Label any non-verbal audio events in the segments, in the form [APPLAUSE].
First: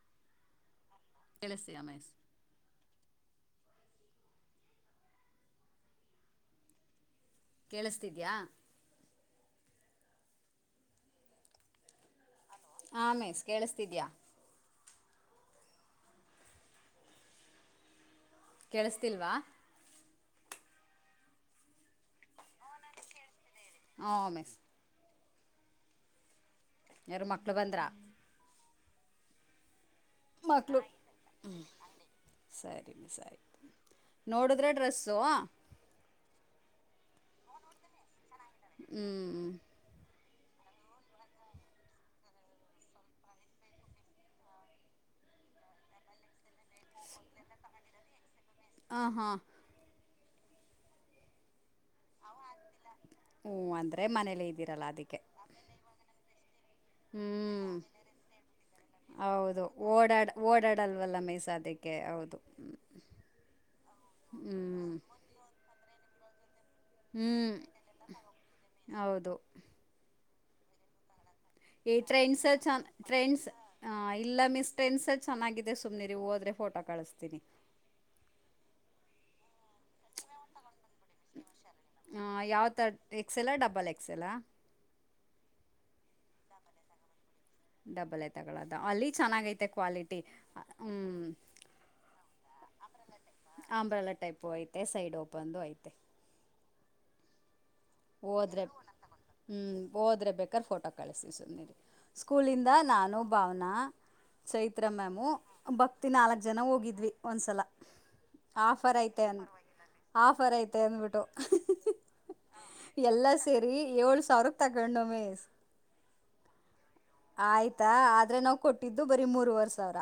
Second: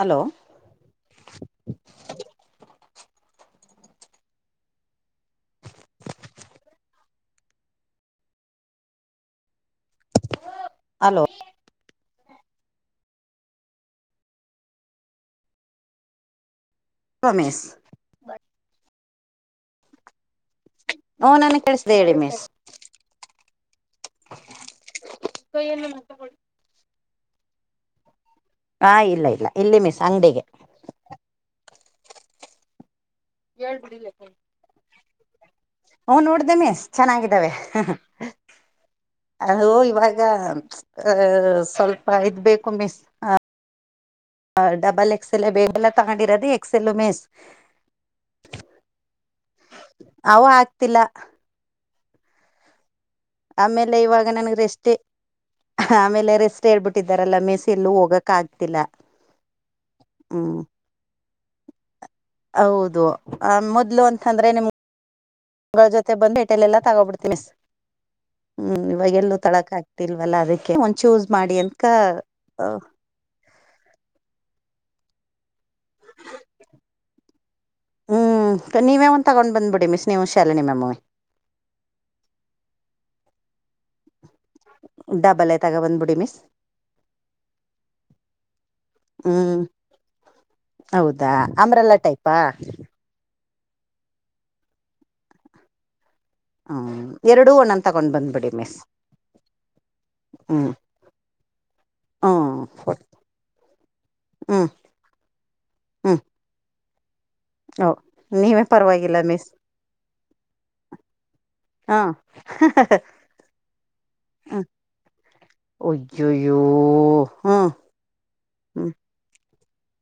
hello ಕೆಳಸ [INAUDIBLE] ಅಮೇಶ್ ಕೇಳಿಸ್ತಿದ್ಯಾ hello ಆ ಮೀಸ್ ಕೇಳಿಸ್ತಿದ್ಯಾ ರಮೇಶ್ ಕೇಳಿಸ್ಸ್ತಿಲ್ವಾ ಹ ನನಗ್ ಕಳಿಸ್ತಿದೆ ಹೇಳಿ ಮಿಸ್ ಹಾ ಮಿಸ್ [INAUDIBLE] ಕೈಯನ್ನು ಮಾತಾಡ ಯಾರು ಮಕ್ಳು ಬಂದ್ರಾ ಹಾ ಇಲ್ಲ ಇಲ್ಲ ಇಲ್ಲಿ ಮಿಸ್ ಅಂಗಡಿಗೆ ಹ್ಞೂ ಸರಿ ಮೀಸ್ ಆಯ್ತ್ ಎಳ್ಬಿಡಿ [UNINTELLIGIBLE] ಇದ್ರಾ ಡ್ರೆಸ್ಸೋ ಹ ನೋಡ್ದೇ ಮಿಸ್ ಚೆನ್ನಾಗಿದ್ದಾವೆ ಹ್ಞೂ ಅದು ಇವಾಗ ಈಗ ಅ ಸ್ವಲ್ಪ ಇದ್ಬೇಕು ಮಿಸ್ ಹ ಡಬಲ್ ಎಕ್ಸಲ್ ಬೇ ಎಲ್ಲ ತಗೊಂಡಿರದಿ ಎಕ್ಸಲ್ ಮಿಸ್ ಹಾಂ ಹಾಂ ಅವ ಆಗ್ತಿಲ್ಲ ಅವ ಆಗ್ತಿಲ್ಲ ಆಮೇಲೆ ಇವಾಗ ನನಗ ರೆಸ್ಟೇ ಆಮೇಲೆ ರೆಸ್ ಹ್ಞೂ ಹೇಳ್ಬಿಟ್ಟಿದಾರಲ್ಲ ಮಿಸ್ ಎಲ್ಲೂ ಹೋಗಕ್ ಆಗ್ತಿಲ್ಲ ಹ್ಮ್ ಅಲ್ವಲ್ಲ ಮಿಸ್ ಅದಕ್ಕೆ ಹೌದು ಹೌದು ಆ ಮೊದ್ಲು ಅಂತಂದ್ರೆ ಹ್ಞೂ ನಿಮ್ಗಳ ಜೊತೆ ಬಂದು ಅಲ್ಲೆಲ್ಲಾ ತಗೋಬಿಡ್ತಿ ಹ್ಞೂ ಮಿಸ್ ಹ್ಮ್ ಇವಾಗ ಹೌದು ಎಲ್ಲೂ ತಕಳ್ ಆ ಇಲ್ವಲ್ಲ ಅದಕ್ಕೆ ಒಂದ ಚೂಸ್ ಮಾಡಿ ಅಂತ್ [UNINTELLIGIBLE] ಏ ಟ್ರೈನ್ಸರ್ಚ್ ಆನ್ ಟ್ರೆಂಡ್ಸ್ ಇಲ್ಲ ಮಿಸ್ ಟ್ರೆಂಡ್ಸಲಿ ಚೆನ್ನಾಗಿದೆ ಸುಮ್ಮ್ನೆರಿ ಹೋದ್ರೆ ಫೋಟೋ ಕಳಿಸ್ತೀನಿ ಹ್ಞೂ ನೀವೇ ಒಂದ್ ತಗೊಂಡ್ ಬಂದ್ಬಿಡಿ ಮಿಸ್ ನೀವು ಶ್ಯಾಲಣಿ ಮಾಮ್ ವೆ ಯಾವ ತರ್ ಎಕ್ಸೆಲ್ಲಾ ಡಬ್ಬಲ್ ಎಕ್ಸೆಲ್ಲಾ ಡಬಲ್ ತಗೊ ಬಂದ್ಬಿಡಿ ಮಿಸ್ ಡಬ್ಬಲ್ ತಗೊಳ್ಳೋದ ಅಲ್ಲಿ ಹ್ಮ್ ಚೆನ್ನಾಗೈತೆ ಕ್ವಾಲಿಟಿ ಹ್ಮ್ ಹೌದಾ ಅಂಬ್ರೆಲ್ಲ ಟೈಪಾ ಆಂಬ್ರಳ ಟೈಪು ಐತೆ ಸೈಡ್ ಓಪನ್ದೂ ಐತೆ ಹ ಎರಡು ನನ್ ತಗೊಂಡ್ ಬಂದ್ಬಿಡಿ ಹೋದ್ರೆ ಮಿಸ್ ಹ್ಮ್ ಹೋದ್ರೆ ಬೇಕ್ರೆ ಹ್ಮ್ ಫೋಟೋ ಕಳಿಸತೀವಿ ಸುಮ್ನಿರಿ ಹ್ಮ್ ಸ್ಕೂಲಿಂದ ನಾನು ಭಾವನಾ ಹ್ಮ್ ಸಹಿತ್ ಮ್ಯಾಮು ಭಕ್ತಿ ಹ್ಮ್ ನಾಲ್ಕ್ ಜನ ಹೋಗಿದ್ವಿ ಒಂದ್ಸಲ ಓ ನೀವೇ ಪರವಾಗಿಲ್ಲ ಮಿಸ್ ಆಫರ್ ಐತೆ ಅಂದ್ಬಿಟ್ಟು ಹಾ ಎಲ್ಲ ಸೇರಿ ಏಳ್ ಸಾವಿರ ತಗೊಂಡು ಮಿಸ್ ಉಜ್ಜವ ಆಯ್ತಾ ಆದ್ರೆ ನಾವ್ ಕೊಟ್ಟಿದ್ದು ಬರಿ ಮೂರ್ರುವರ್ ಸಾವಿರ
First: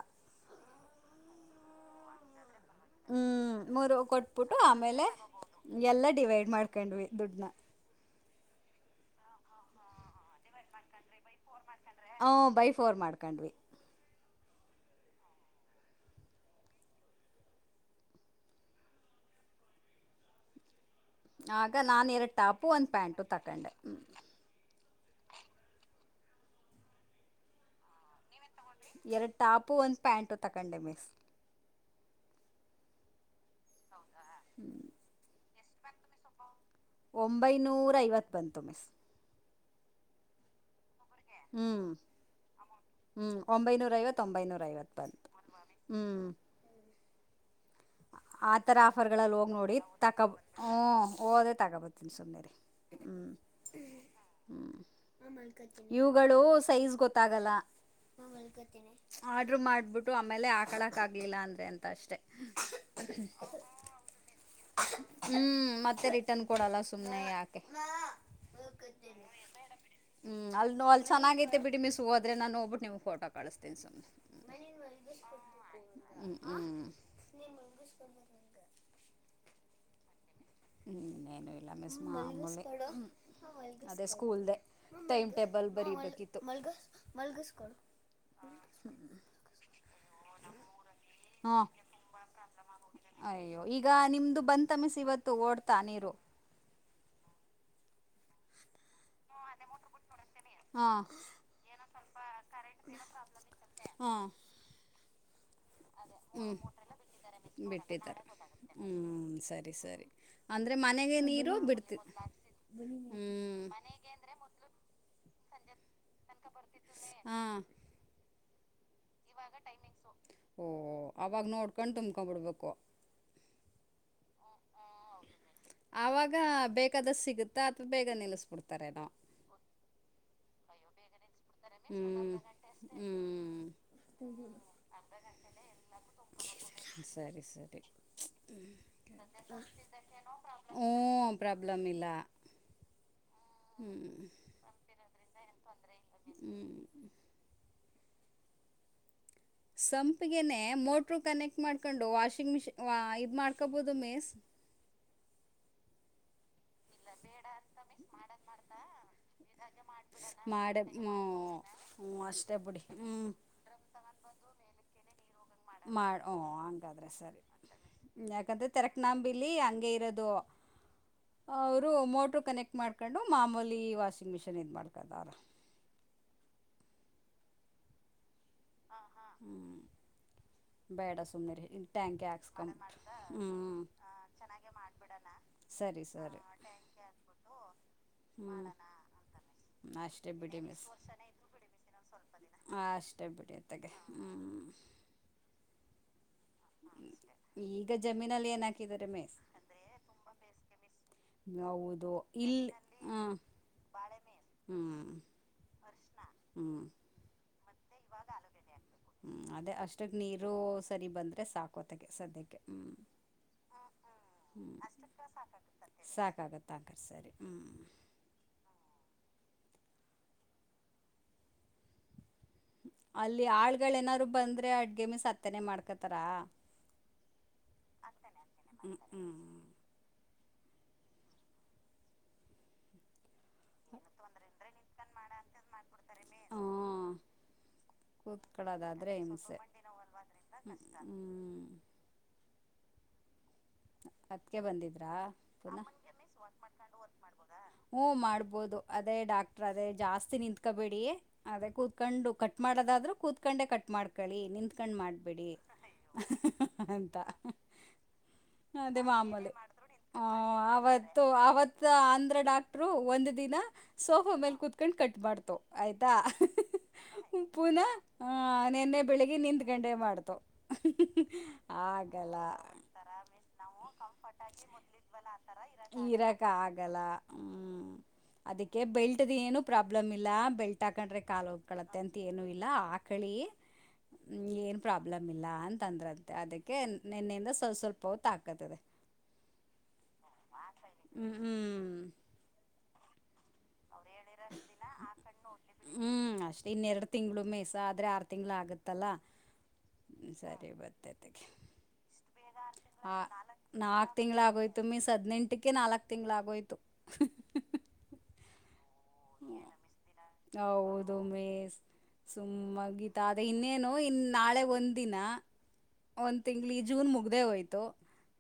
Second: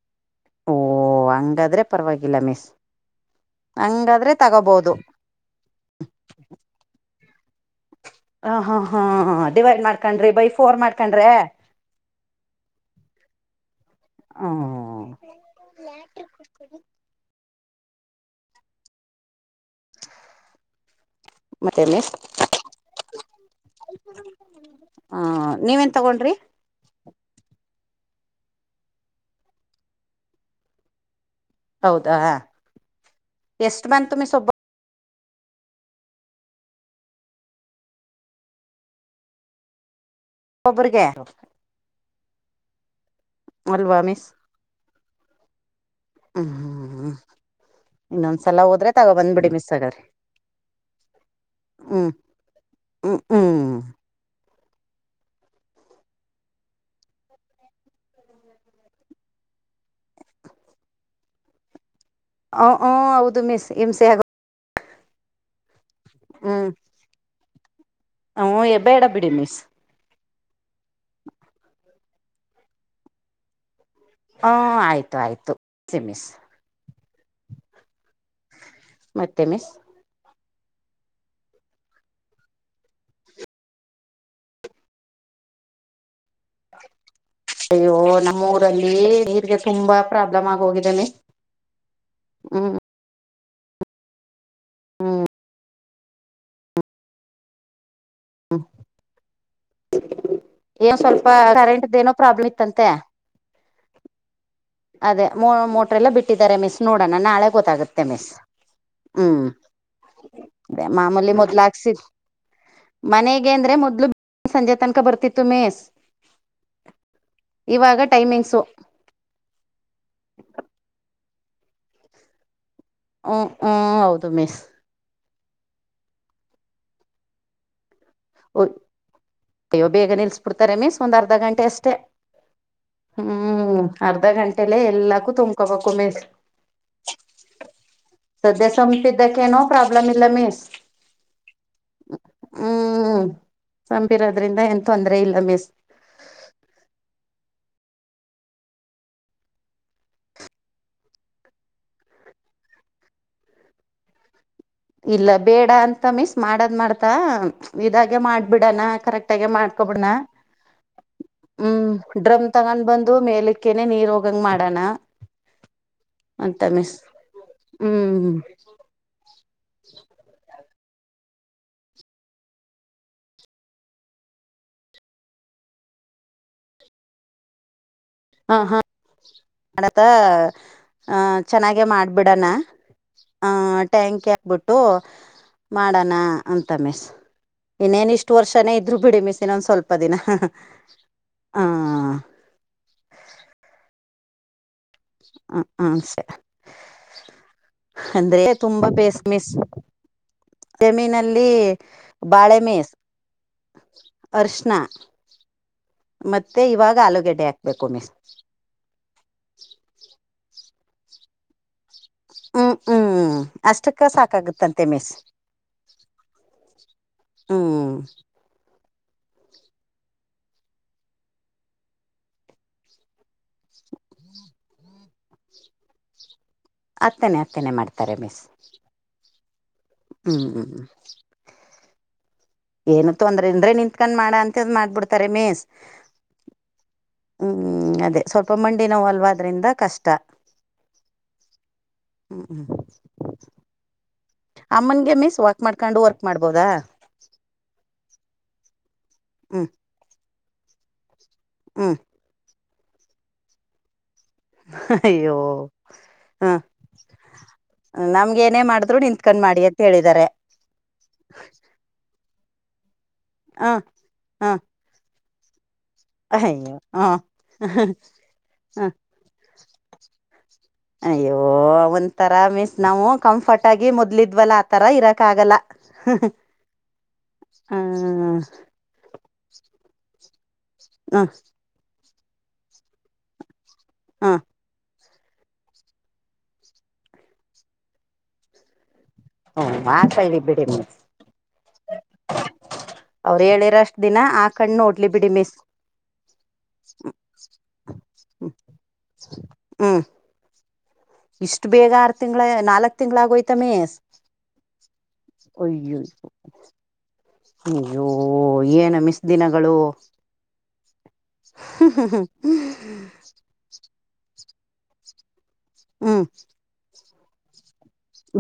ಓಹ ಹಂಗಾದ್ರೆ ಪರವಾಗಿಲ್ಲ ಮಿಸ್ ಹ್ಮ್ ಮೂರು ಹಂಗಾದ್ರೆ ಕೊಟ್ಬಿಟ್ಟು ತಗೋಬಹುದು ಆಮೇಲೆ ಎಲ್ಲ ಡಿವೈಡ್ ಮಾಡ್ಕೊಂಡ್ವಿ ದುಡ್ನ ಹ ಹ ಹಾ ಡಿವೈಡ್ ಮಾಡ್ಕೊಂಡ್ರಿ ಬೈ ಫೋರ್ ಮಾಡ್ಕೊಂಡ್ರೆ ಹ ಬೈ ಫೋರ್ ಮಾಡ್ಕೊಂಡ್ವಿ ಹ ಆಗ ಮತ್ತೆ ನಾನು ಮಿಸ್ ಇರಡು ಟಾಪು ಒಂದು ಪ್ಯಾಂಟು ತಕೊಂಡೆ ಹ ಹಾ ನೀವೇನ್ ತಗೊಂಡ್ರಿ ಎರಡು ಟಾಪು ಒಂದ ಪ್ಯಾಂಟು ತಕೊಂಡೆ ಮಿಸ್ ಹೌದಾ ಎಷ್ಟ ಮನ್ ತು ಸೊಬ್ಬ ಹ್ಮಞ [UNINTELLIGIBLE] ಒಂಬೈನೂರ ಐವತ್ತು ಬಂತು ಮಿಸ್ ಒಬ್ಬರಿಗೆ ಹ್ಮ್ ಹ್ಮ್ ಒಂಬೈನೂರ ಅಲ್ವಾ ಮಿಸ್ ಐವತ್ತೊಂಬೈನೂರ ಐವತ್ ಬ ಹ್ಮ್ ಹ್ಮ ಹ್ಮ್ಮ [UNINTELLIGIBLE] ಆತರ ಆಫರ್ ಗಳಲ್ಲಿ ಹೋಗಿ ಮಿಸ್ ನೋಡಿ ಹಾಗಾದ್ರೆ ತಕಬ ಹ ಹಓದೇ ಹ್ಮ್ ತಗೋಬತ್ತಿನಿ ಸುರಿ ಹ್ಮ್ ಹ್ಮ್ ಹ್ಮ ಇವುಗಳು ಸೈಜ್ ಗೊತ್ತಾಗಲ್ಲ ಆರ್ಡ್ರ ಮಾಡ್ಬಿಟ್ಟು ಆಮೇಲೆ ಆಕಳಕ್ ಆಗ್ಲಿಲ್ಲ ಅಂದ್ರೆ ಅಂತ ಅಷ್ಟೆ ಹ ಹ್ ಹೌದು ಮಿಸ್ ಹಮಂಸೆ ಆಗ ಹ್ಮ್ ಮತ್ತೆ ಮತ್ತೆ ರಿಟರ್ನ್ ಹ್ಮ್ ಕೊಡಲ್ಲ ಸುಮ್ನೆ ಯಾಕೆ ಹ್ಮ್ ಬೇಡ ಬಿಡಿ ಮಿಸ್ ಹ್ಮ್ ಅ ಅಲ್ಲಿ ಚೆನ್ನಾಗೈತೆ ಬಿಡಿ ಮಿಸ್ ಹೋದ್ರೆ ನು ಹೋಗಬಟ್ಟುಮ ಫೋಟೋ ಕಳಿಸತೀನ ಹ ಸುಮನೆ ಆಯ್ತು ಆಯ್ತು ಸಿ ಮಿಸ್ ಮನ್ಮ ಮತ್ತೆ ಮಿಸ್ ಹ್ಮ್ ನೇನು ಇಲ್ಲ ಮೆ ಸ ಮಾಡಿ ಅದೇ ಸ್ಕೂಲ್ ದ ಟೈಮ್ ಟೇಬಲ್ ಬರಿಬೇಕಿತ್ತು ನಮ್ಮ ಊರಲ್ಲಿ ನೀರ್ಗೆ ತುಂಬಾ ಪ್ರಾಬ್ಲಮ್ ಆಗಿ ಹೋಗಿದ್ದೇನೆ ಹಾಂ ಹ್ಮ್ ಅಯ್ಯೋ ಈಗ ನಿಮ್ದು ಬಂದ ತಮಸ ಇವತ್ತು ಓಡ್ತಾ ನೀರು ಹಾ [INAUDIBLE] ಮ [UNINTELLIGIBLE] ಏನ್ ಸ್ವಲ್ಪ ಕರೆಂಟ್ ಏನೋ ಪ್ರಾಬ್ಲಮ್ ಇತ್ತಂತೆ ಹಾಂ ಅದೇ ಮ ಲ್ಲ ಹ್ಞೂ ಬಿಟ್ಟಿದ್ದಾರೆ ಮಿಸ್ ನೋಡೋಣ ನಾಳೆ ಗೊತ್ತಾಗುತ್ತೆ ಬಿಟ್ಟಿದ್ದಾರೆ ಮಿಸ್ ಹ್ಞೂ ಹ್ಮ್ ಸರಿ ಸರಿ ಅಂದ್ರೆ ಅದೇ ಮ ಮಾಮೂಲಿ ನೀರು ಮೊದ್ಲು ಬಿಡ್ ಹಾಕ್ಸಿದ್ ಮನೆಗೆ ಅಂದ್ರೆ ಮೊದ್ಲು ಸಂಜೆ ತನಕ ಬರ್ತಿತ್ತು ಮೇಸ್ ಇವಾಗ ಟೈಮಿಂಗ್ಸು ಓಹ ಅವಾಗ ನೋಡ್ಕೊಂಡ್ ತುಂಬ್ಕೊ್ಬಿಡ್ಬೇಕು ಹ್ ಹ್ಮ್ ಹೌದು ಮಿಸ್ ಆಾಗ ಬೇಕಾದ ಸಿಗುತ್ತಾ ಅಥವಾ ಬೇಗ ನಿಲ್ಲಸ್ಬಿಡ್ತಾರೇನೋ ಅಯ್ಯ ಬೇಗ ನಿಲ್ಸ್ ಬಿಡ್ತ ರಮೇಶ್ ಒಂದ ಅರ್ಧ ಗಂಟೆ ಅಷ್ಟೇ ಹ್ಞೂ ಹ್ಞೂ ಹ್ಮ ಅರ್ಧ ಗಂಟೆ ಎಲ್ಲೂ ತ ಕಕ್ಕ ಮೆ ಸರಿ ಸರಿ ಸದ್ಯ ಹ್ಮ ಸಂಪಿದ್ದಕ್ಕೇನೋ ಪ್ರಾಬ್ಲಮ್ ಇಲ್ಲ ಮಿಸ್ ಹ್ಮ ಪ್ರಾಬ್ಲಮ್ ಇಲ್ಲ ಹ್ಮ್ ಹ್ಞೂ ಸಂಬಿರೋದ್ರಿಂದ ಏನ್ ತೊಂದರೆ ಇಲ್ಲ ಮಿಸ್ ಹ್ಮ್ ಸಂಪಿಗೆನೆೇ ಮೋಟ್ರು ಕನೆಕ್ಟ್ ಮಾಡ್ಕೊಂಡು ವಾಷಿಂಗ್ ಮಿಷಿನ್ ವ ಇದು ಮಾಡ್ಕೊಬೋದು ಮೀಸ್ ಇಲ್ಲ ಬೇಡ ಅಂತ ಮಿಸ್ ಮಾಡದ್ ಮಾಡ್ ಇದಾಗೆ ಮಾಡ್ಬಿಡನಾ ಕರೆಕ್ಟ್ಗೆ ಮಾಡ್ಕೊಬಿಡನಾ ಮಾಡೆ ಹ್ಞೂ ಹ್ಮ್ ಹ್ಞೂ ಡ್ರಮ್ ಅಷ್ಟೇ ತಗೊಂಡ್ ಬಿಡಿ ಬಂದು ಹ್ಞೂ ಮೇಲಿಕ್ಕೆ ಅಕನೆ ನೀರ್ ಹೋಗಂಗ ಮಾಡೋಣ ಮಾಡ ಓ ಹಂಗಾದ್ರೆ ಸರಿ ಹ್ಮ್ ಯಾಕಂದ್ರೆ ತೆರಕ್ನಾಂಬಿಲಿ ಹಂಗೆ ಇರೋದು ಅವರು ಮೋಟ್ರು ಕನೆಕ್ಟ್ ಮಾಡ್ಕೊಂಡು ಮಾಮೂಲಿ ವಾಷಿಂಗ್ ಮಿಷಿನ್ ಇದು ಮಾಡ್ಕದ್ರ ಹಾ ಹಾ ಹ್ಞೂ ನಡತಾ ಬೇಡ ಆಹ ಸುಮ್ಮನೆ ಚೆನ್ನಾಗೆ ಇನ್ನು ಟ್ಯಾಂಕೆ ಮಾಡ್ಬಿಡಣ ಹಾಕ್ಸ್ಕೊಂಡು ಆ ಹ್ಞೂ ಟ್ಯಾಂಕ್ ಹಾಕ್ಬಿಟ್ಟು ಸರಿ ಮಾಡಣ ಸರಿ ಅಂತ ಮಿಸಸ್ ಇನ್ನೇನ ಇಷ್ಟು ವರ್ಷನೇ ಹ್ಞೂ ಇದ್ರು ಬಿಡಿ ಮಿಸ್ ಇನ್ನೊಂದ್ ಸ್ವಲ್ಪ ದಿನ ಅಷ್ಟೇ ಬಿಡಿ ಹ ಹ ಅಷ್ಟಾಗ ಬಿಡಿತ್ತಗ ಹ್ಮ್ ಹ ಹ ಸರಿ ಈಗ ಅಂದ್ರೆ ಜಮೀನಲ್ಲಿ ಏನು ತುಂಬಾ ಹಾಕಿದ್ದಾರೆ ಬೇಸ್ ಮಿಸ್ ಜಮೀನಲ್ಲಿ ಬಾಳೆಮೀಸ್ ಬಾಳೆ ಮೇ ಹ್ಮ್ ಮತ್ತೆ ಇವಾಗ ಆಲೂಗೆಡ್ಡೆ ಹಾಕ್ಬೇಕು ಮಿಸ್ ಹ್ಮ್ ಅದೇ ಅಷ್ಟಕ್ ನೀರು ಸರಿ ಬಂದ್ರೆ ಸಾಕ ಕೊತೆಗೆ ಸದ್ಯಕ್ಕೆ ಹ್ಮ್ ಹ್ಮ್ ಅಷ್ಟಕ್ಕ ಹ್ಞ ಸಾಕಾಗುತ್ತಂತೆ ಮಿಸ್ ಸಾಕಾಗತ್ತ ಅಕರ್ ಸರಿ ಹ್ಮ್ ಅಲ್ಲಿ ಆಳ್ಗಳ ಏನಾರರು ಬಂದ್ರೆ ಅಡ್ಗೆಮಿ ಸ ಅತ್ತನೆೇ ಮಾಡ್ಕೊತಾರ ಹತ್ತನೇ ಹತ್ತನೇ ಮಾಡ್ತಾರೆ ಮಿಸ್ ಹ್ಮ್ ಹ್ಮ್ ಹ್ಮ್ ಹ್ಮ್ ಏನ ತೋದ್ರ ಅಂದ್ರೆ ನಿಂತ್ಕಂಡು ಮಾಡಾ ಅಂತ್ ಮಾಡ್ಬಿಡ್ತಾರೆ ಮೇಸ್ ಹಾಂ ಹ್ಮ್ ಅದೇ ಸ್ವಲ್ಪ ಮಂಡಿನೋವು ಕೂತ್ಕೊಳ್ಳೋದಾದರೆ ಅಲ್ವಾದ್ರಿಂದ ಕಷ್ಟ ಹ ಹ್ಮ ಹ್ಮ್ ಅದಕ್ಕೆ ಅಮ್ಮನ್ಗೆ ಬಂದಿದ್ರಾ ಮಿಸ್ ವಾಕ್ ಮಾಡ್ಕೊಂಡು ವರ್ಕ್ ಮಾಡ್ಬೋದಾ ಹ್ಮ ಮಾಡ್ಬೋದು ಅದೇ ಡಾಕ್ಟ್ರ ಹ್ಮ್ ಅದೇ ಜಾಸ್ತಿ ನಿತ್ಕೋಬೇಡಿ ಅದೇ ಹ್ಮ್ ಕೂತ್ಕೊಂಡು ಕಟ್ ಮಾಡದಾದ್ರೂ ಕೂತ್ಕೊಂಡೇ ಕಟ್ ಮಾಡ್ ಕಳಿ ನಿಂತ್ಕೊಂಡ್ ಅಯ್ಯೋ ಮಾಡಬಿಡಿ ಹ ಅಂತ ನಮ್ಗೆ ಏನೇ ಮಾಡಿದ್ರು ಅದೇ ನಿಂತ್ಕೊಂಡ್ ಮಾಮೂಲಿ ಮಾಡಿ ಅಂತ ಹ ಹೇಳಿದ್ದಾರೆ ಅವತ್ತು ಅವತ್ತು ಅಂದ್ರ ಡಾಕ್ಟ್ರು ಒಂದ್ ದಿನ ಹ ಸೋಫಾ ಹ ಮೇಲೆ ಕುೂತ್ಕೊಂಡ್ ಕಟ್ ಮಾಡ್ತವ ಆಯ್ತಾ ಅಯ್ಯೋ ಹ ಪುನಃ ಆ ಹ ನಿನ್ನೆ ಬೆಳಿಗ್ಗೆ ನಿಂದ ಗಂಮಾಡ್ತು ಯೋ ಒಂಥರಾ ಮೀನ್ಸ್ ನಾವು ಕಂಫರ್ಟ್ ಆಗಿ ಮೊದ್ಲಿದ್ವಲ್ಲ ಆತರ ಇರಕ್ ಆಗಲ್ಲ ದ ಹಾ ಕ ಬೆಲ್ಟ್ದ ಏನು ಪ್ರಾಬ್ಲಮ್ ಇಲ್ಲ ಬೆಲ್ಟ್ ಹಾಕೊಂಡ್ರೆ ಕಾಾಲ ಹೋಗಿ ಕಳತ್ತೆ ಅಂತ ಏನು ಇಲ್ಲ ಆಕಳಿ ಹ್ಮ್ ಏನ್ ಪ್ರಾಬ್ಲಮ್ ಇಲ್ಲ ಅಂತಂದ್ರಂತೆ ಅದಕ್ಕೆ ನಿೆನ್ನೆಯಿಂದ ಸ್ವಲ್ ಸ್ವಲ್ಪ ಹೊತ್ತು ಹಾಕತದೆ ಹ್ಮ್ ಹಾಕಳ್ಳಿ ಬಿಡಿ ಮಿಸ್ ಹ್ಮ್ ಹ್ಮ್ ಅವ್ರು ಹೇಳಿರಷ್ಟ ದಿನ ಆ ಕಣ್ಣು ಓಡ್ಲಿ ಬಿಡಿ ಮೇಸ ಹ್ಮ್ ಅಷ್ಟೇ ಇನ್ನೆರಡ್ ತಿಂಗ್ಳ ಮೇಯ್ಸ ಆದ್ರೆ ಆರ್ ತಿಂಗ್ಳ ಆಗತ್ತಲ್ಲ ಹಾಂ ಸರಿ ಬತ ತಿಂಗಳ ನಾಲ್ಕ್ ತಿಂಗ್ಳ ಆಗೋಯ್ತ ಮಿಸ್ ನಾಕ್ ತಿಂಗಳ ಆಗೋಯ್ತು ಮೀ ಹದ್ಂ ಟ್ಟಟಿಕೆ ನಾಲ್ಕು ತಿಂಗಳ ಆಾಗೋಯ್ತು ನೀಯ್ಯೋ ಏನು ಮಿಸ್ ದಿನಗಳು ಹೌದು ಮೇ ಹ್ಮ್ ಹ್ಮ್ ಸುಮ್ಮಾಗಿ ತ ಅದೇ ಇನ್ನೇನು ಇನ್ ನಾಳೆ ಒಂದ ದಿನ ಹ್ಮ್ ಒಂದು ತಿಂಗ್ಳ ಈ ಜೂನ್ ಮುಗ್ದೇ ಹೋಯ್ತು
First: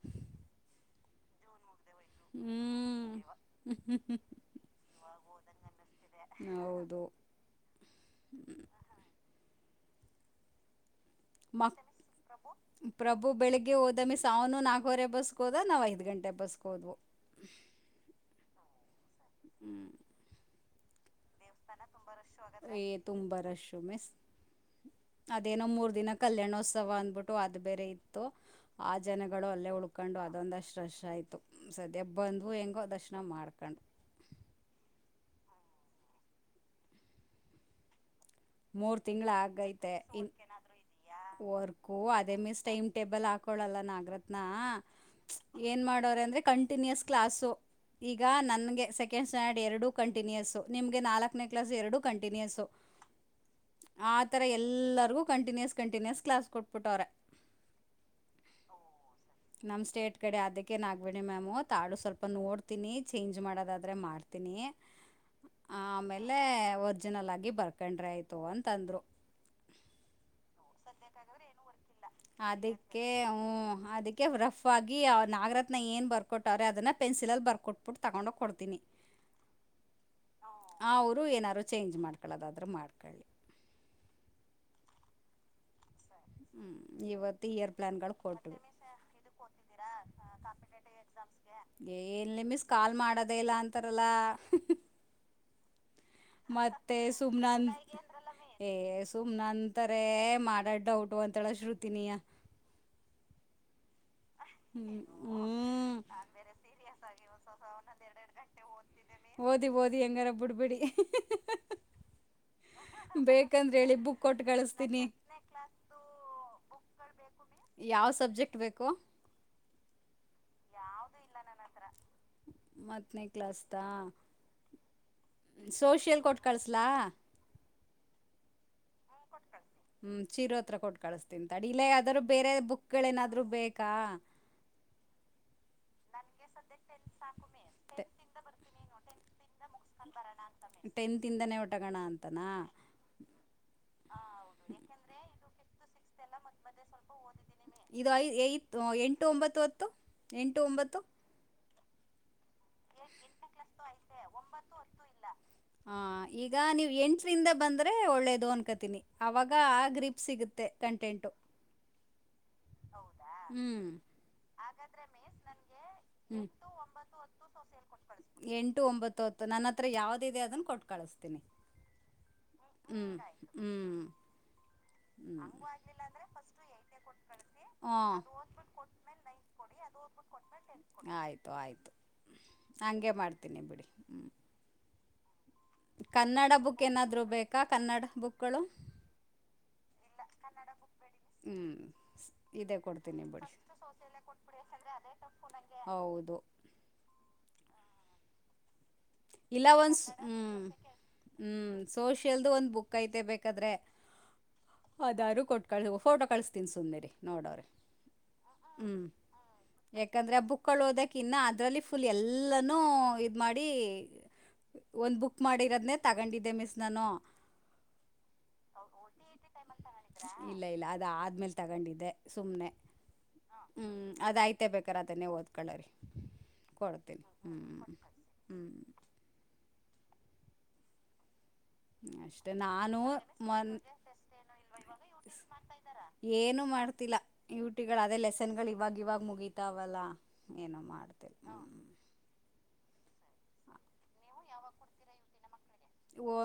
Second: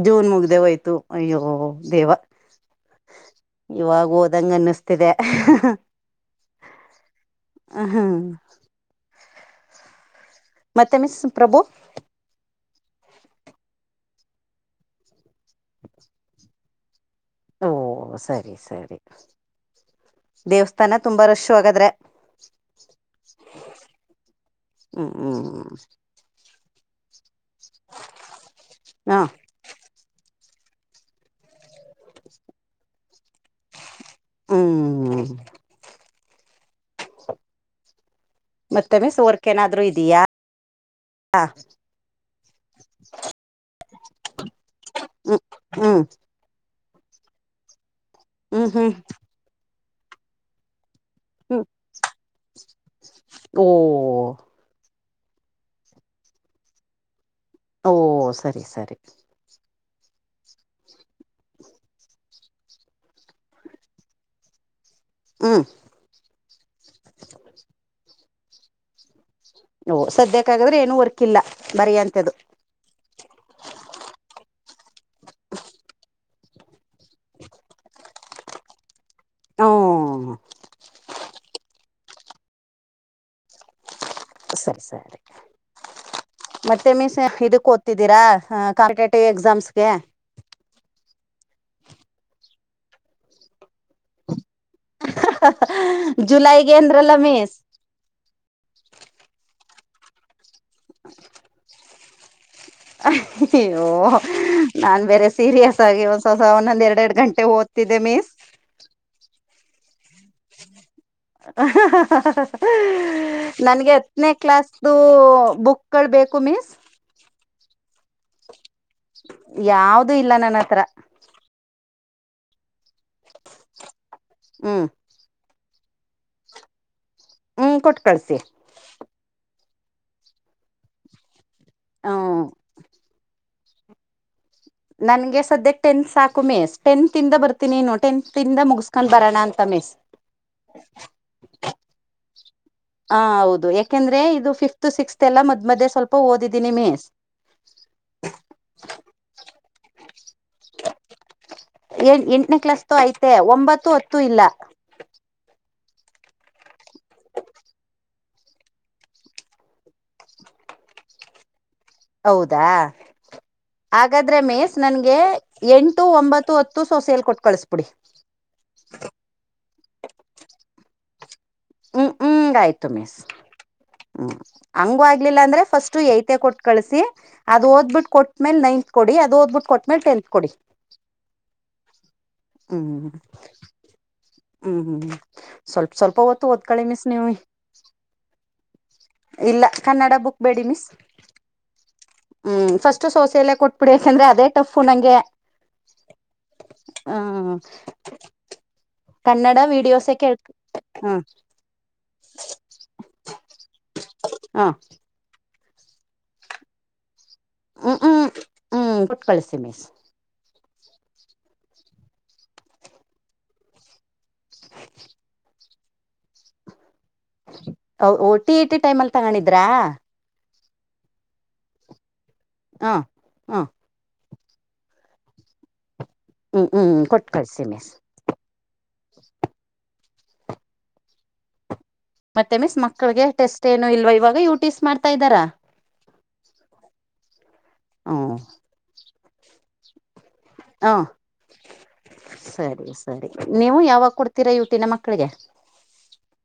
ಜೂನ್ ಮುಗ್ದೇವೋಯ್ತು ಅಯ್ಯೋ ದೇವ ಹ್ಮ್ ಇವಾಗ ಓೋದಂಗ ಅನ್ನಿಸ್ತಿದೆ ಹೌದು ಹ ಹಾ ಮತ್ತೆ ಮ ಮತ್ತ ಪ್ರಭು ಪ್ರಭು ಬೆಳಿಗ್ಗೆ ಹೋದಮ್ಮಿ ಸಾವನು ನಾಕವರೆ ಬಸ್ಕೋದ ನಾವ್ ಐದ್ ಗಂಟೆ ಬಸ್ಕ ಹೋದ್ವು ಓ ಸರಿ ಸರಿ ದೇವಸ್ಥಾನ ತುಂಬಾ ರಶ್ ಹಾಗಾದ್ರೆ ಂಬ ತುಂಬಾ ರಶ್ು ಮಿಸ್ ಹ್ಮ್ ಹ್ಮ್ ಅದೇನೋ ಮೂರ್ ದಿನ ಕಲ್ಯಾಣೋತ್ಸವ ಅಂದ್ಬಿಟ್ಟು ಅದು ಬೇರೆ ಇತ್ತು ಆ ಹಾ ಜನಗಳು ಅಲ್ಲೇ ಹುಡುಕ್ ಹಾಕ್ಕೊಂಡು ಅದೊಂದಷ್ಟು ರಶ ಆಯಿತು ಸದ್ಯ ಬಂದವು ಹೆಂಗೋ ದರ್ಶನ ಮಾಡ್ಕೊಂಡು ಹ್ಮ ಹ್ಮ್ ಮತ್ತೆ ಮೂರ್ ಮಿಸ್ ತಿಂಗಳ ವರ್ಕ್ ಏನಾದ್ರು ಆಗ್ೈತೆ ಇದೀಯಾ ಹೂ ಅದೇ ಮೀಸ್್ ಟೈಮ್ ಟೇಬಲ್ ಹಾಕೋಳಲ್ಲ ನಾಗರತ್ನ ಹ್ಮ್ ಏನ್ ಹ್ಮ್ ಮಾಡೋರೆ ಅಂದ್ರೆ ಕಂಟಿನ್ಯೂಸ್ ಕ್ಲಾಸು ಈಗ ಹ್ಮ್ ನನಗೆ ಹ್ಮ್ ಸೆಕೆಂಡ್ ಸ್ಟ್ಯಾಂಡರ್ಡ್ ಎರಡೂ ಕಂಟಿನ್ಯೂಸು ನಿಮಗೆ ನಾಲ್ಕನೇ ಹ್ಮ್ ಕ್ಲಾಸ್ ಎರಡು ಕಂಟಿನ್ಯೂಸು ಓ ಆಥರ ಎಲ್ಲರಿಗೂ ಕಂಟಿನ್ಯೂಸ್ ಕಂಟಿನ್ಯೂಸ್ ಕ್ಲಾಸ್ ಕೊಟ್ಬಿಟ್ಟವ್ರ ಓ ಸರಿ ಸರಿ ನಮ್ಮ ಸ್ಟೇಟ್ ಕಡೆ ಅದಕ್ಕೇನು ಆಾಗಬೇಡಿ ಮ್ಯಾಮು ತಾಡು ಸ್ವಲ್ಪ ನೋಡ್ತೀನಿ ಚೇಂಜ್ ಮಾಡೋದಾದ್ರೆ ಮಾಡ್ತೀನಿ [UNINTELLIGIBLE] ಹ್ಮ್ ಆಮೇಲೆ ಒರ್ಜಿನಲ್ ಆಗಿ ಬರ್ಕೊಂಡ್ರೆ ಆಯ್ತು ಅಂತಂದ್ರು ಓ ಸದ್ಯಕ್ಕಗದ್ರೆ ಏನುೂ ವರ್ಕ್ ಇಲ್ಲ ಮರಿಂತದ್ದು ಕೆ ಅದಕ್ಕೆ ರಫ್ ಆಗಿ ನಾಗರತ್ನ ಏನು ಬರ್ಕೊಟ್ಟವ್ರೆ ಅದನ್ನ ಪೆನ್ಸಿಲಲ್ಲಿ ಬರ್ಕೊಟ್ಟ ಪ್ಪಿಟ್ಟು ತೊಗೊಂಡೋಗಿ ಕೊಡ್ತೀನಿ ಹ್ಮ್ ಅವರು ಏನಾರರು ಚೇಂಜ್ ಮಾಡ್ಕಳದಾದ್ರರು ಮಾಡ್ಕೊಳ್ಳಿ ಸರಿ ಸರಿ ಹ್ಮ್ ಮತ್ತೆ ಮೀಸ್ ಇವತ್ತು ಇದಕ್ ಇಯರ್ ಪ್ಲಾನ್ಗಳು ಓದ್ತಿದ್ದೀರಾ ಕಾಂಪಿಟೇಟಿವ್ ಎಕ್ಸಾಮ್ಸ್ಗೆ ಎಸ್ ಏನ್ ನಿಮಿಸ ಕಾಲ್ ಮಾಡೋದೇ ಇಲ್ಲ ಅಂತಾರಲ್ಲ ಜುಲೈಗೆ ಮತ್ತೆ ಏಂದ್ರಲ್ಲ ಮೀಸ್ ಸುಮ್ನಂತ ಏ ಸುಮ್ನ ಅಂತಾರೆ ಮಾಡಾಡ್ಡೌಟು ಅಂತೇಳ ಶ್ರುತಿನಿಯ ಅಯ್ಯೋ ನಾನ್ ಬೇರೆ ಸೀರಿಯಸ್ ಆಗಿ ಒಂದ್ಸವಸ ಒಂದೊಂದ್ ಎರಡ್ ಎರಡ್ ಗಂಟೆ ಓದ್ತಿದ್ದೆ ಮೀಸ್ ಓದಿ ಓದಿ ಹೆಂಗಾರ ಬಿಡ್ಬಿಡಿ ಬೇಕಂದ್ರೆ ಹೇಳಿ ನನ್ಗೆ ಬುಕ್ [INAUDIBLE] ನೆ ಕೊಟ್ಟು ಕ್ಲಾಸ್ ಕಳಿಸ್ತೀನಿ ಬುಕ್ಗಳು ಬೇಕು ಮೀಸ್ ಯಾವ ಸಬ್ಜೆಕ್ಟ್ ಬೇಕು ಯಾವ್ದ ಇಲ್ಲ ನನ್ನ ಹತ್ರ ಹತ್ರ ಮತ್ನ ಕಲಾಸ್ ಹೂ ಸೋಷಿಯಲ್ ಕೊಟ್ ಕಳಸಲಾ ಹ್ಮ ಕೊಟ್ಟು ಕಳ್ಸಿಸಿ ಹ್ಮ್ ಚೀರ ಹತ್ರ ಕೊಟ್ಟು ಕಳಸ್ತನ್ಂತಡಿ ಇಲ್ಲೇ ಆದದರರು ಹ್ಮ್ ಬೇರೆ ಬುಕ್ಗಳೇಏನಾದ್ರು ಬೇಕಾ ನನ್ಗೆ ಸದ್ಯ ಟೆಂತ್ ಸಾಕು ಮೇಸ್ ಟೆಂತ್ಂದ ಬರ್ತೀನಿ ಟೆಂತ್ಂದ ಮುಗಸ್ಕೊಂಡ್ ಬರೋಣ ಅಂತ ಮೇಸ್ ಬರಣ ಅಂತ ಟೆಂತ್ ಇಂದಾನೇ ಒಟಗೋಣ ಅಂತಾನ ಹ ಹೌದು ಯಾಕೆಂದ್ರೆ ಇದು ಫಿಫ್ತ್ ಸಿಕ್ಸ್ತ್ ಎಲ್ಲ ಮದ್ ಮದೆ ಸ್ವಲ್ಪ ಓದಿದ್ದೀನಿ ಮೇಸ್ ಇದು ಐ ಎಂಟು ಒಂಬತ್ತು ಹತ್ತು ಎಂಟು ಒಂಬತ್ತು ಎ ಎಂಟನೇ ಕ್ಲಾಸ್ ತೋ ಅಯ್ತೆ ಒಂಬತ್ತು ಹತ್ತು ಇಲ್ಲ ಅಲ್ಲ ಹ ಈಗ ನೀವು ಎಂಟರಿಂದ ಬಂದ್ರೆ ಒಳ್ಳೇದು ಅನ್ಕತೀನಿ ಅವಾಗ ಗ್ರಿಪ್ ಸಿಗುತ್ತೆ ಕಂಟೆಂಟು ಹೌದಾ ಹೌದಾ ಹಾಗಾದ್ರೆ ಮೇಸ್ ಹಾಗಾದ್ರೆ ನನ್ಗೆ ಮೇಸ್ ನನ್ಗೆ ಎಂಟು ಒಂಬತ್ತು ಎತ್ತು ಹತ್ತು ಒಂಬತ್ತು ಸೊಸೆಲ್ ಕೊಟ್ ಕಳ್ಸ್ಬಿಡಿ ಹತ್ತು ಎಂಟು ಒಂಬತ್ತು ಹತ್ತು ನನ್ನ ಹತ್ರ ಯಾವ್ದಿದೆ ಅದನ್ನ ಕೊಟ್ಟು ಕಳಿಸತೀನಿ ಹ್ಮ್ ಹ್ಮ ಆಯ್ತು ಮೀಸ್ ಹ್ಮ್ ಹಂಗು ಆಗ್ಲಿಲ್ಲ ಹ್ಞೂ ಅಂದ್ರೆ ಫಸ್ಟ್ ಐತೆ ಕೊಟ್ಟು ಕಳಸಿ ಅದು ಓದ್ಬ ಬಿಟ್ಟ ಹಾಂ ಕೊಟ್ಟ್ಮೇಲೆ ನೈಂತ್ ಕೊಡಿ ಅದು ಓದ್ಬಿಟ್ಟ ಕೊಟ್ಟ್ಮೇಲೆ ಟಲ್ತ್ ಕೊಡಿ ಆಯ್ತು ಆಯ್ತು ಹ್ಮ್ ಹಗೆ ಮಾಡ್ತೀನಿ ಬಿಡಿ ಹ್ಮ ಹ್ಮ್ ಹ್ಮ್ ಸ್ವಲ್ಪ ಸ್ವಲ್ಪ ಕನ್ನಡ ಬುಕ್ ಓದ್ಕೊಳ್ಳಿ ಮಿಸ್ ಏನಾದ್ ನೀವು ಬೇಕಾ ಕನ್ನಡ ಬುಕ್ಗಳು ಇಲ್ಲ ಕನ್ನಡ ಬುಕ್ ಬೇಡಿ ಮಿಸ್ ಹ್ಮ್ ಹ್ಮ್ ಫಸ್ಟ್ ಸೋಸೆಯಲ್ಲೇ ಕೊಟ್ಬಿಡಿಾಕಂದ್ರೆ ಅದೇ ಟಫು ನಂಗೆ ಹೌದು ಹಾ ಕನ್ನಡ ವೀಡಿಯೋಸ್ ಎಳ್ ಹಾ ಹ್ಮ್ ಸೋಷಿಯಲ್ದು ಒಂದ್ ಬುಕ್ ಐತೆ ಬೇಕಾದ್ರೆ ಹಾ ಅದಾದಾರರು ಕೊಟ್ ಕಳಸ ಫೋಟೋ ಕಳಸ್ತಿನಿ ಸುಮೀರಿ ನೋಡವ್ರರಿ ಹ್ಮ್ ಹ್ಮ್ ಹ್ಮ್ ಕೊಟ್ ಕಳ್ಸಿ ಮಿಸ್ ಎ ಯಾಕಂದ್ರೆ ಆ ಬುಕ್ಗಳು ಓದಕ ಇನ್ನ ಅದರಲ್ಲಿ ಫುಲ್ ಎಲ್ಲನೂ ಇದ ಮಾಡಿ ಒಂದ್ ಬುಕ್ ಮಾಡಿರೋದನೆ ತಗೊಂಡಿದ್ದೆ ಮಿಸ್ ನಾನು ಓಟಿ ಟಿ ಟೈಮ ಅಲ್ಲಿ ತಗೊಂಡಿದ್ರಾ ಇಲ್ಲ ಇಲ್ಲ ಅದ ಆದ್ಮೇಲ್ ತಗೊಂಡಿದ್ದೆ ಸುಮ್ನೆ ಹಾ ಹಾ ಹ್ಮ್ ಅದಾಯ್ತು ಮತ್ತೆ ಬೇಕಾರ ಅದನ್ನೇ ಓದ್ಕೊಳ್ಳ ರೀ ಹ್ಞೂ ಹ್ಞೂ ಕೊಟ್ಟು ಕಳಿಸಿ ಮಿಸ್ ಹ್ಮ್ ಅಷ್ಟೆ ಮತ್ತೆ ಮಿಸ್ ನಾನು ಮಕ್ಕಳಿಗೆ ಮ ಟೆಸ್ಟ್ [UNINTELLIGIBLE] ಏನು ಇಲ್ವಾ ಇವಾಗ ಯು ಟಿಸ್ ಮಾಡ್ತಾ ಇದ್ದಾರಾ ಏನು ಮಾಡ್ತಿಲ್ಲ ಯುಟಿಗಳು ಅದೇ ಹ್ಮ್ ಲೆಸನ್ಗಳು ಇವಾಗ ಇವಾಗ ಮುಗಿತಾವಲ್ಲ ಏನು ಹ ಮಾಡ್ತೀವಿ ಹ ಸರಿ ಸರಿ ನೀವು ಯಾವಾಗ ಕೊಡ್ತೀರಾ ಇವಟಿನ ಮಕ್ಕಳಿಗೆ ಓ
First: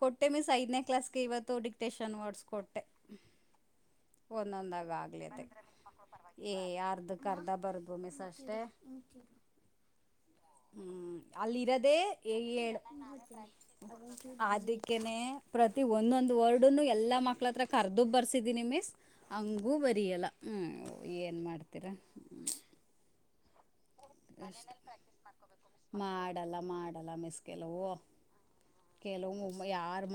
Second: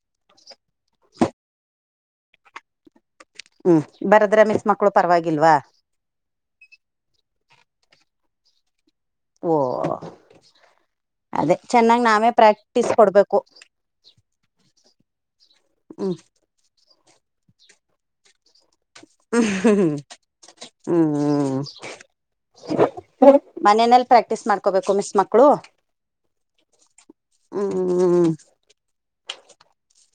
ಕೊಟ್ಟೆ ಮಿಸ್ ಐದನೇ ಕ್ಲಾಸ್ಗೆ ಇವತ್ತು ಡಿಕ್ಟೇಷನ್ ವರ್ಡ್ಸ್ ಕೊಟ್ಟೆ ಹ್ಮ್ ಬರದ್ರೆ ಮಿಸ್ ಒಂದೊಂದಾಗ ಮಕ್ಳು ಆಗ್ಲಿ ಅದೆ ಪರವಾಗಿಲ್ವಾ ಏ ಅರ್ಧ ಅರ್ಧ ಬರ್ಗು ಮ ಸಷ್ಟ ಓ ಹ್ಮ್ ಅದೇ ಅಲ್ಲಿ ಇರದೆ ಚೆನ್ನಾಗ್ ನಾವೇ ಏು ಪ್ರಾಕ್ಟೀಸ್ ಕೊಡ್ಬೇಕು ಅದಕ್ಕನೆ ಪ್ರತಿ ಹ್ಮ್ ಒಂದೊಂದು ವರ್ಡ್ನು ಎಲ್ಲಾ ಮಕ್ಳ ತ್ರ ಕರ್ದುಬ್ ಬರ್ಸಿದ್ದೀನಿ ಮಿಸ್ ಹಂಗೂ ಹ್ಮ್ ಬರಿಯಲ್ಲ ಹ ಏನ್ ಮಾಡ್ತೀರಾ ಮನಲ್ ಪ್ರಾಕ್ಟೀಸ್ ಅಷ್ಟ ಮಾಡ್ಕೋಬೇಕು ಮಿಸ್ ಮಕ್ಳು ಮಾಡಲ್ಲ ಮಾಡಲ್ಲ ಮಿಸ್ ಕೆಲವು ಹ್ಮ್ ಕೆಲವು ಯಾರ